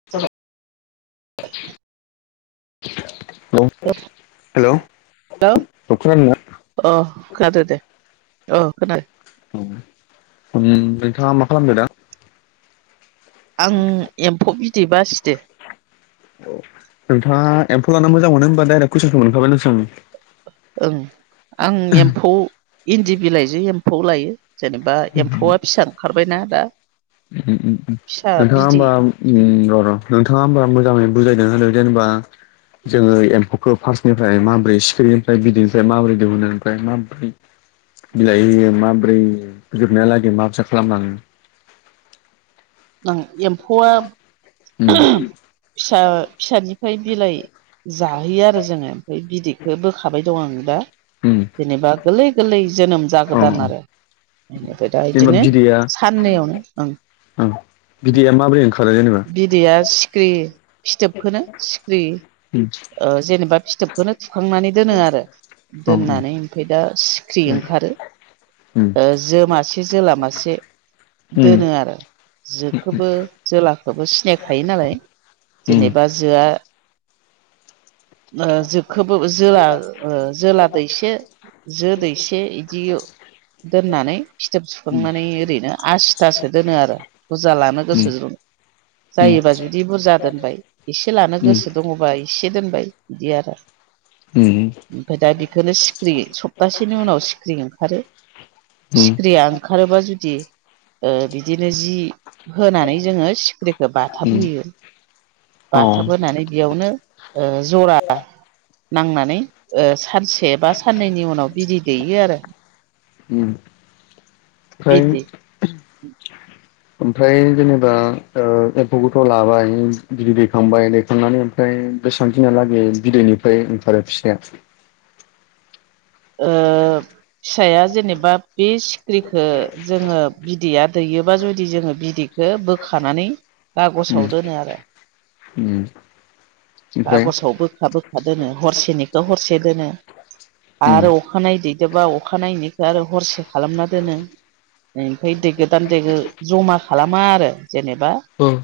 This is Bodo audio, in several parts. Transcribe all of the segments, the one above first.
[unintelligible] [inaudible] औ हेलौ औ खोनादोंना? अ खादोदे अ खोनादों। नोंथाङा मा खालामदों दा? आं एम्फौ बिदै बासिदो। नोंथाङा एम्फौ लानो मोजां मोनो होमबा डाइरेक्ट कुइसनखौ मोनखाबायनोसं ओं आं एम्फौ इन्दि बिलाइजों एम्फौ लायो जेनेबा एम्फौआ फिसा ओंखारबायना दा फिसा नोंथाङा बिदै होमबा उम र र नोंथाङा होमबा मोजाङै बुजायना होदों जेनेबा जोङो एम्फौखौ फार्स्टनिफ्राय माबोरै सिखिरिनिफ्राय बिदैनिफ्राय माबोरै दिहुो ओमफ्राय माबोरै बिलाइ होयो माब्रै जोबनायलागै माबायसा खालाम लाङो एम्फौआ उम फिसा फिसानि ओमफ्राय बिलाइ जाहोयो आरो जोङो ओमफ्राय बिदैखौ बोखाबाय दं आं दा। उम जेनेबा गोरलै गोरलै जोनोम औ जागोदान आरो बेनिफ्राय दा जेनेबा इदिनो बिदैया साननैयावनो ओं ओं बिदैया माबोरै ओंखारो जेनेबा बिदैया सिखिरि फिथोबखौनो सिख्रिरि उम ओ जेनेबा फिथोबखौनो थुखांनानै दोनो आरो औ उम दोननानै ओमफाय दा सिख्रि उम ओंखारो ओ जो मासे जोला मासे उम दोनो आरो। जोखौबो जोलाखौबो सिनायखायो नालाय उम उम जेनेबा जोआ ओ जोखौबो जोला जोला दैसे जो दैसे इदि दोननानै फिथोब सुखांनानै ओरैनो आसिथासो दोनो आरो बुरजा लानो उम गोसोजों उम जायोबा जुदि बुरजा दोनबाय एसे लानो उम गोसो दङबा एसे दोनबाय बिदि आरो उम ओमफ्राय दा बेखौनो सिख्रि सप्तासेनि उनाव सिख्रि ओंखारो उम सिखिरिया ओंखारोबा जुदि बिदिनो जि होनानै जोङो सिख्रिखौ उम बाथाब होयो। औ बाथाब होनानै बेयावनो ओ जरा नांनानै ओ सानसे बा साननैनि उनाव बिदै दैयो आरो। उम आमफ्राय बिदै ओमफ्राय जेनेबा ओ एम्फौखौथ' लाबाय बिदै दैखांबाय दैखांनानै ओमफ्राय बेसां दिनालागै बिदैनिफ्राय ओंखारो फिसाया? ओ फिसाया जेनेबा बे सिख्रिखो जोङो बिदैया दैयोबा जुदि जोङो बिदै खो बोखानानै उम कागसाव दोनो आरो। उम ओमफ्राय खागसाव बोखा बोखा दोनो हरसेनिखौ हरसे दोनो। उम आरो अखानायै दैैदोबा अखा नायनिखो आरो हरसे खालामना दोनो। ओमफ्राय दैगोदान दैगो जमा खालामा आरो जेनेबा उम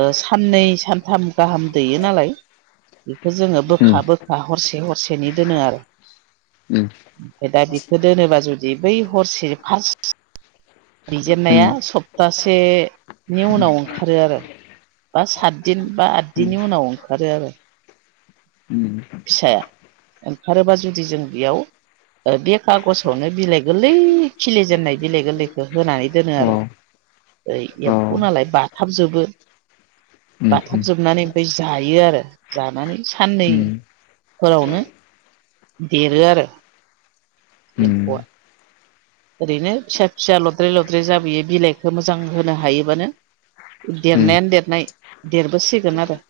ओ साननै सानथाम गाहाम दैयो नालाय इखौ जोङो बोखा उम बोखा हरसे हरसेनि दोनो आरो ओमफ्राय दा बिखो दोनोबा जुदि बै हरसे फार्स्ट दैजेननाया उम सप्तासेनि उनाव ओंखारो आरो। बा सातदिन बा उम आददिननि उनाव ओंखारो आरो उम फिसाया ओंखारोबा जुदि जों बेयाव ओ बे खागजावनो बिलाइ गोलै खिलि जेननाय बिलाइ गोलैखो होनानै दोनो अ आर' अ ओइ एम्फौ नालाय बाथाबजोबो उम उम बाथाब जोबनानै ओमफ्राय जायो आरो जानानै साननै उम फोरावनो देरो आरो उम एम्फौआ ओरैनो फिसा फिसा लद्रे लद्रे जाबोयो बिलाइखौ मोजां होनो हायोबानो उम देरनायानो देरनाय देरबोसिगोन आरो।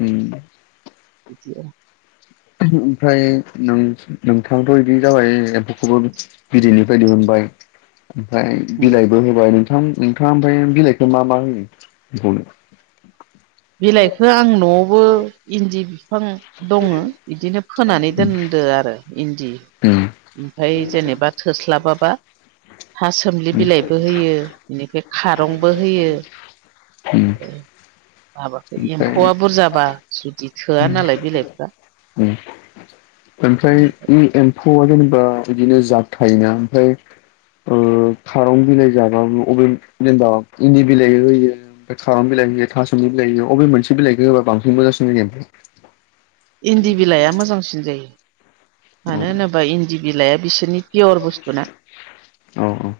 उम बिदिनो ओमफ्राय नों नोंथांथ' इदि जाबाय एम्फौखोबो बिदैनिफ्राय दिहुनबाय ओमफ्राय बिलाइबो होबाय नोंथां नोंथाङा ओमफ्राय बिलाइखौ मा मा होयो एम्फौनो बिलाइखो आं न'वावबो इन्दि बिफां दङ इदिनो फोनानै दोनदो आरो इन्दि उम ओमफ्राय जेनेबा थोस्लाबाबा था सोमलि उम बिलाइबो होयो बेनिफ्राय खारंबो होयो उम माबाखो ओमफ्राय एम्फौआ बुरजाबा जुदि थोआ नालाय बिलाइफ्रा उम ओमफ्राय एम्फौआ जेनेबा बिदिनो जाब थायोना ओमफ्राय ओ खारं बिलाइ जाबाबो अबे जेनबा इन्दि बिलाइ होयो खारं बिलाइ होयो था सुमलि बिलाइ होयो अबे मोनसे बिलाइखो होबा बांसिन मोजांसिन जायो ओमफाय इन्दि बिलाइआ मोजांसिन जायो। मानो ओमफ्राय होनोबा इन्दि बिलाइआ बिसोरनि पियर बुस्थुना औ औ औ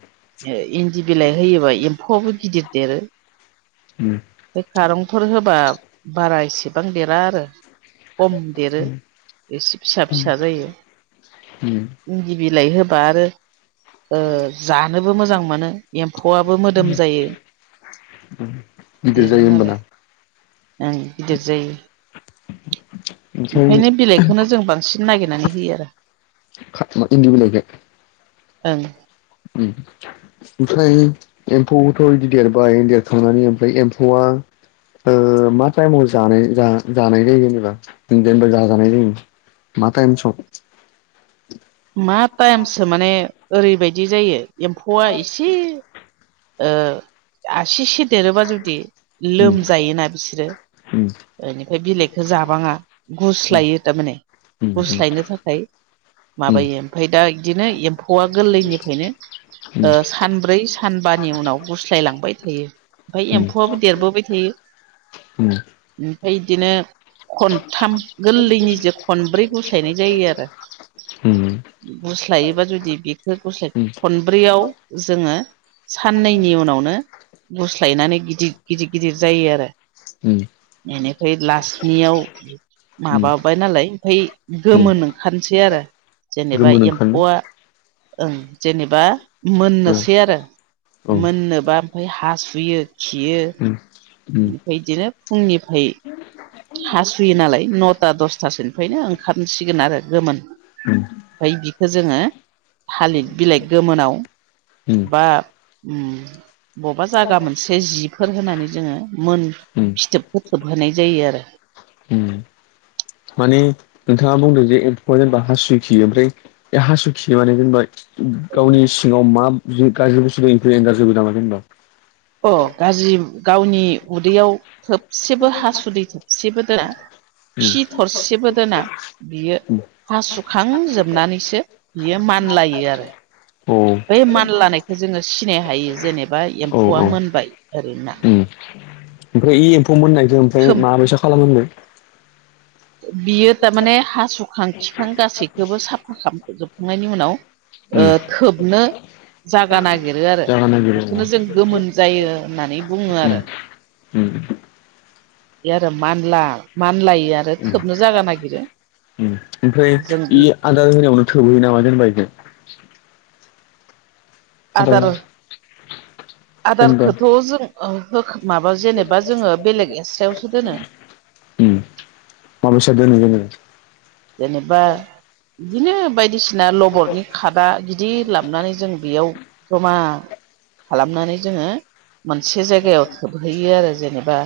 ओ इन्दि बिलाइ होयोबा एम्फौआबो गिदिर देरो। उम ओमफाय खारंफोर होबा बारा इसेबां देरा आरो। खम देरो एसे फिसा फिसा जायो उम इन्दि बिलाइ होबा आरो ओ जानोबो मोजां मोनो एम्फौआबो मोदोम जायो गिदिर देरो जायो होमबाना नालाय ओं गिदिर जायो ओंखायनो बिलाइखोनो जों बांसिन नायगिरनानै खाथुमा इन्दि बिलाइखो ओं [unintelligible] ओमफ्राय एम्फौखौथ' इदि देरबाय देरखांनानै ओमफ्राय एम्फौआ ओ मा टाइमाव जानाय जा-जानाय जायो जेनेबा जेनबा जाजानाय जायो? मा टाइम सम मा टाइमसो माने ओरैबायदि जायो एम्फौआ एसे ओ आसिसे देरोबा जुदि उम लोमजायोना बिस्रो उम ओनिफ्राय बिलाइखौ जाबाङा उम गुस्लायो थारमाने उम गुस्लायनो थाखाय माबायो ओमफाय दा इदिनो एम्फौआ गोलैनिफ्रायनो ओ सानब्रै सानबा नि उनाव गुस्लाय लांबाय थायो ओमफ्राय एम्फौआबो देरबोबाय थायो ओमफाय इदिनो खनथाम गोलैनिजो खनब्रै गुस्लायनाय जायो आरो गुस्लायोबा जुदि बेखौ गुस्लाय उम खनब्रैयाव जोङो साननैनि उनावनो गुस्लायनानै गिदिर गिदिर गिदिर जायो आरो उम एनिफ्राय लासनियाव उम माबाबाय नालाय आमफाय उम गोमोन ओंखारनोसै आरो जेनेबा गोमोन एम्फौआ ओंखारनो ओं जेनेबा मोननोसै औ आरो उम मोननोबा आमफाय हासुयो उम उम फाय इदिनो फुंनिफाय हासुयो नालाय नथा दसथासोनिफायनो ओंखारनोसिगोन आरो गोमोन आमफाय बिखौ जोङो थालिद बिलाइ गोमोनाव बा उम बबेबा जागा मोनसे जिफोर होनानै जोङो मोन उम फिथोबखो थोबहोनाय जायो आरो ओम माने नोंथाङा बुंदों जे एम्फौआ जेनेबा हासुयो खियो आमफ्राय बे हासु खियो माने जेनबा गावनि सिङाव मा गाज्रि बुस्थु दोङो बेफोरखौ हेंगारजोबो नामा हेनबा अ गाज्रि गावनि उदैयाव थोबसेबो हासुदै थोबसेबो दोना खि थरसेबो दोना बियो हासुखांजोबनानैसो बियो मानलायो आरो अ [unintelligible] औ बै मानलानायखौ जोङो सिनाय हायो जेनेबा औ ओम एम्फौआ मोनबाय ओरैना ओमफ्राय इ एम्फौ मोननायखो ओमफ्राय थोब माबायसा खालामो होनदो बियो थारमाने हासुखां खिखां गासैखोबो साफा खालामजोबखांनायनि उनाव ओ उम थोबनो जागा नागिरो आरो जागा नागिरो अ बेखौनो जों गोमोन जायो होननानै बुङो उम आरो उम बे आरो मानला [unintelligible] मानलायो आरो ओम थोबनो जागा नागिरो आमफ्राय जों इ बे आदार होनायावनो थोबहोयो नामा जेनबा इखो आदार जेनेबा आदारखोथ' जों ओ होख माबा जेनेबा जोङो बेलेग एस्रायावसो दोनो ओम माबायसा दोनो जेनेबा जेनेबा इदिनो बायदिसि ना लबरनि खादा गिदिर लाबोनानै जों बेयाव जमा खालामनानै जोङो मोनसे जायगायाव थोबहैयो आरो जेनेबा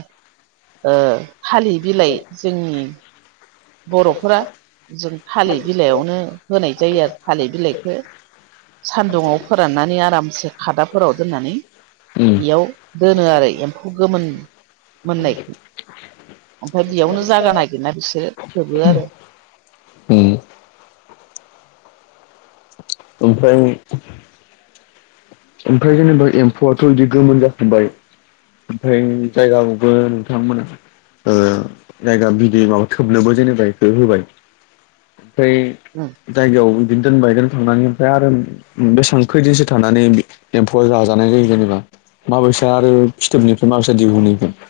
ओ थालि बिलाइ जोंनि बर'फोरा जों थालिर बिलाइयावनो होनाय जायो आरो थालिर बिलाइखो सान्दुङाव फोराननानै आरामसे खादाफोराव दोननानै उम एयाव दोनो आरो एम्फौ गोमोन मोननायखौ ओमफ्राय बेयावनो जागा नागिरना बिसोरो थोबो आरो उम ओमफ्राय ओमफ्राय जेनेबा एम्फौआथ इदि गोमोन जाखाबाय ओमफ्राय जायगाखौबो नोंथांमोना ओ जायगा बिदै माबा थोबनोबो जेनेबा इखौ होबाय ओमफ्राय [unintelligible] जायगायाव इदि दोनबाय दोनखानानै ओमफ्राय आरो बेसां खैदिनसो थानानै एम्फौआ जाजानाय जायो जेनेबा माबायसा आरो फिथोबनिफ्राय माबायसा दिहुनो इखो? [inaudible]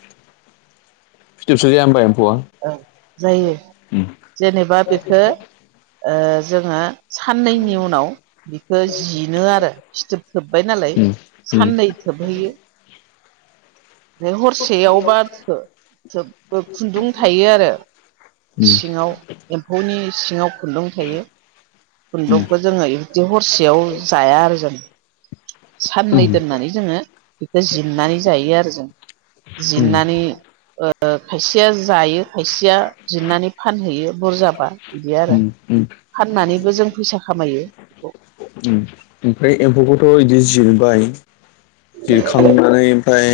ओं जायो उम जेनेबा बेखो ओ जोङो साननैनि उनाव बिखो जिनो आरो फिथोब थोब्बाय नालाय उम उम साननै थोबहोयो हरसेयावबा थो थोब खुन्दुं थायो आरो उम सिङाव एम्फौनि सिङाव खुन्दुं थायो खुन्दुंखौ जोङो इदि हरसेयाव जाया आरो जों उम साननै दोननानै जोङो बेखो जोमनानै जायो आरो जों जिरनानै ओ ओ खायसेया जायो खायसेया जिरनानै फानहैयो बुरजाबा इदि उम आरो उम फाननानैबो जों फैसा खामायो बेखौ उम ओमफ्राय एम्फौखौथ इदि जिरबाय जिरखांनानै ओमफाय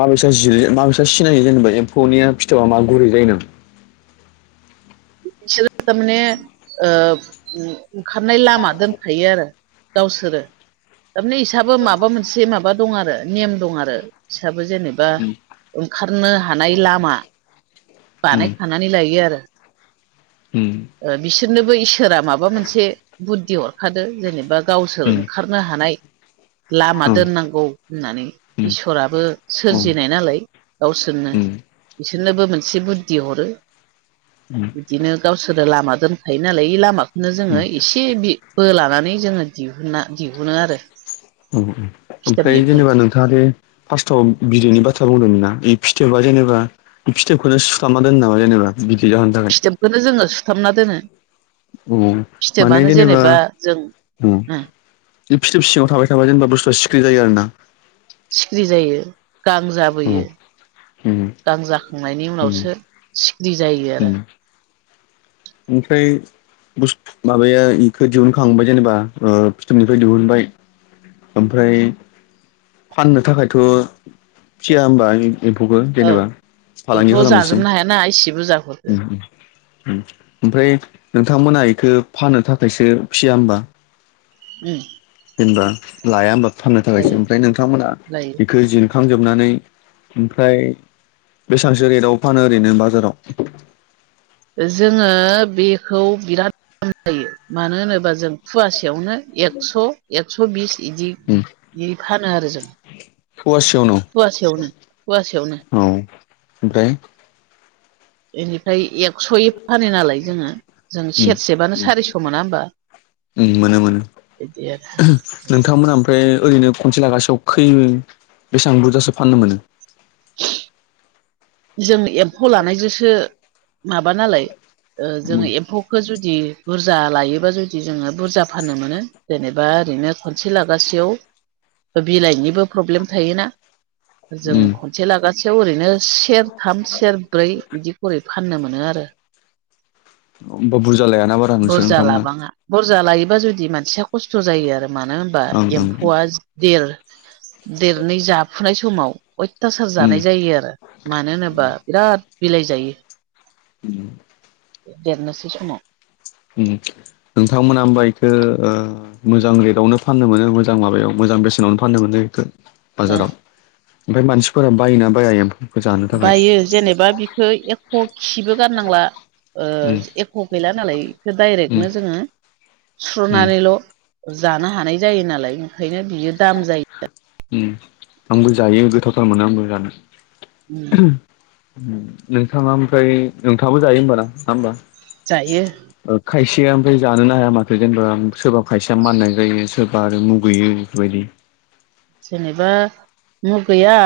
माबायसा जिरो माबायसा सिनायो जेनेबा एम्फौनिया फिथोबा मा गुरै जायो नामा? बिसोरो तारमाने ओ ओंखारनाय लामा दोनखायो आरो गावसोरो थारमाने इसाबो माबा मोनसे मा बा दं आरो नेम दं आरो फिसाबो जेने बा ओंखारनो हानाय लामा बानायखानानै लायो आरो उम बिसोरनोबो इसोरा माबा मोनसे बुद्धि हरखादो जेनेबा गावसोर ओंखार [unintelligible] हानाय लामा दोननांगौ होननानै इसोराबो सोरजिनाय नालाय गावसोरनो इसोरनोबो मोनसे बुद्धि हरो उम इदिनो गावसोरो लामा दोनखायो नालाय इ लामाखौनो नो जोङो इसे बि बि बोलानानै जोङो दिहुना दिहुनो आरो औ औ ओम ओमफ्राय फिथोबनिफ्राय जेनेबा नों थाङादि फास्टआव बिदैनि बाथ्रा बुंदोंमोनना बि फिथोबा जेनेबा फिथोबखौनो सुथामना दोनो नामा जेनेबा बिदै जाहोनो थाखाय फिथोबखौनो जोङो सुथाबना दोनो औ माने फिथोबानो जेनेबा जों अ फिथोब सिङाव थाबाय थाबा जेनेबा बुस्थुआ सिख्रि जायो आरोना सिख्रि जायो गां जाबोयो गां जाखांनायनि उनावसो सिख्रि जायो आरो ओमफ्राय बुस माबाया इखो दिहुनखांबाय जेनेबा ओ फिथोबनिफ्राय दिहुनबाय ओमफ्राय फाननो थाखायथ फिया होमबा एम्फौखो औ जेनेबा फालांगि जोंथ' खालामनोसो जाजोबनो हायाना इसे बुरजाखौसो उम उम उम ओमफ्राय नोंथांमोना इखो फाननो थाखायसो फिसिया होमबा? ओम जेनबा लाया ओमबा फाननो थाखायसो जायो ओमफ्राय नोंथांमोना लायो बेखो जिर खांजोबनानै ओमफ्राय बेसांसो रेटआव फानो ओरैनो बाजाराव जोङो बेखौ बिराद दाम जायो मानो होनोबा जों फुवासेयावनो एकस' एकस' बिस इदि बि फानो आरो जों फवासेयावनो फुवासेयावनो फुवासेयाव औ ओमफ्राय इनिफ्राय एक्स'यै फानो नालाय जोङो जों उम सेरसेबानो सारिस' मोना होमबा उम मोनो मोनो बिदि आरो नोंथांमोना ओमफ्राय ओरैनो खनसे लागासेयाव खै बेसां बुरजासो फाननो मोनो? [inaudible] [inaudible] जों एम्फौ लानायजोंसो माबा नालाय ओ उम जोङो एम्फौ खो [unintelligible] जुदि बुरजा लायोबा जुदि जोङो बुरजा फाननो मोनो जेनेबा ओरैनो खनसे लागासेयाव बिलाइनिबो प्रब्लेम थायोना। जों उम खनसे लागासेयाव ओरैनो सेरथाम सेरब्रै एदि खुरै फाननो मोनो आरो होमबा बुरजा लायाना बा‌ बुरजा लाबाङा बुरजा लायोबा जुदि मानसिया खस्थ' जायो आरो मानो होनबा ओं ओं एम्फौआ देर देरनै जाफुनाय समाव अयथासार उम जानाय जायो आरो मानो होनोबा बिराद बिलाइ जायो ओम देरनोसै समाव ओम‌। नोंथांमोना ओमबा एखौ मोजां रेदआवनो फाननो मोनो मोजां माबायाव मोजां बेसेनावनो फाननो मोनो इखो बाजाराव ओमफ्राय मानसिफोरा बायोना बाया एम्फौ? बायो जेनेबा बिखौ एख' खिबो गारनांला उम ओ ख' गैला नालाय बेखौ उम डाइरेक्टनो जोङो उम सुस्र'नानैल' जानो हानाय जायो नालाय ओंखायनो बियो दाम जायो। ओम आंबो जायो गोथावथार मोनो आंबो जायो जानो ओम नोंथाङा ओमफ्राय नोंथाङाबो जायो होमबा ना नङा होमबा? जायो। ओ खायसेया ओमफ्राय जानोनो हाया माथो जेनेबा सोरबा खायसेया माननाय जायो सोरबा आरो मुगैयो बेबायदि जेनेबा मुगैया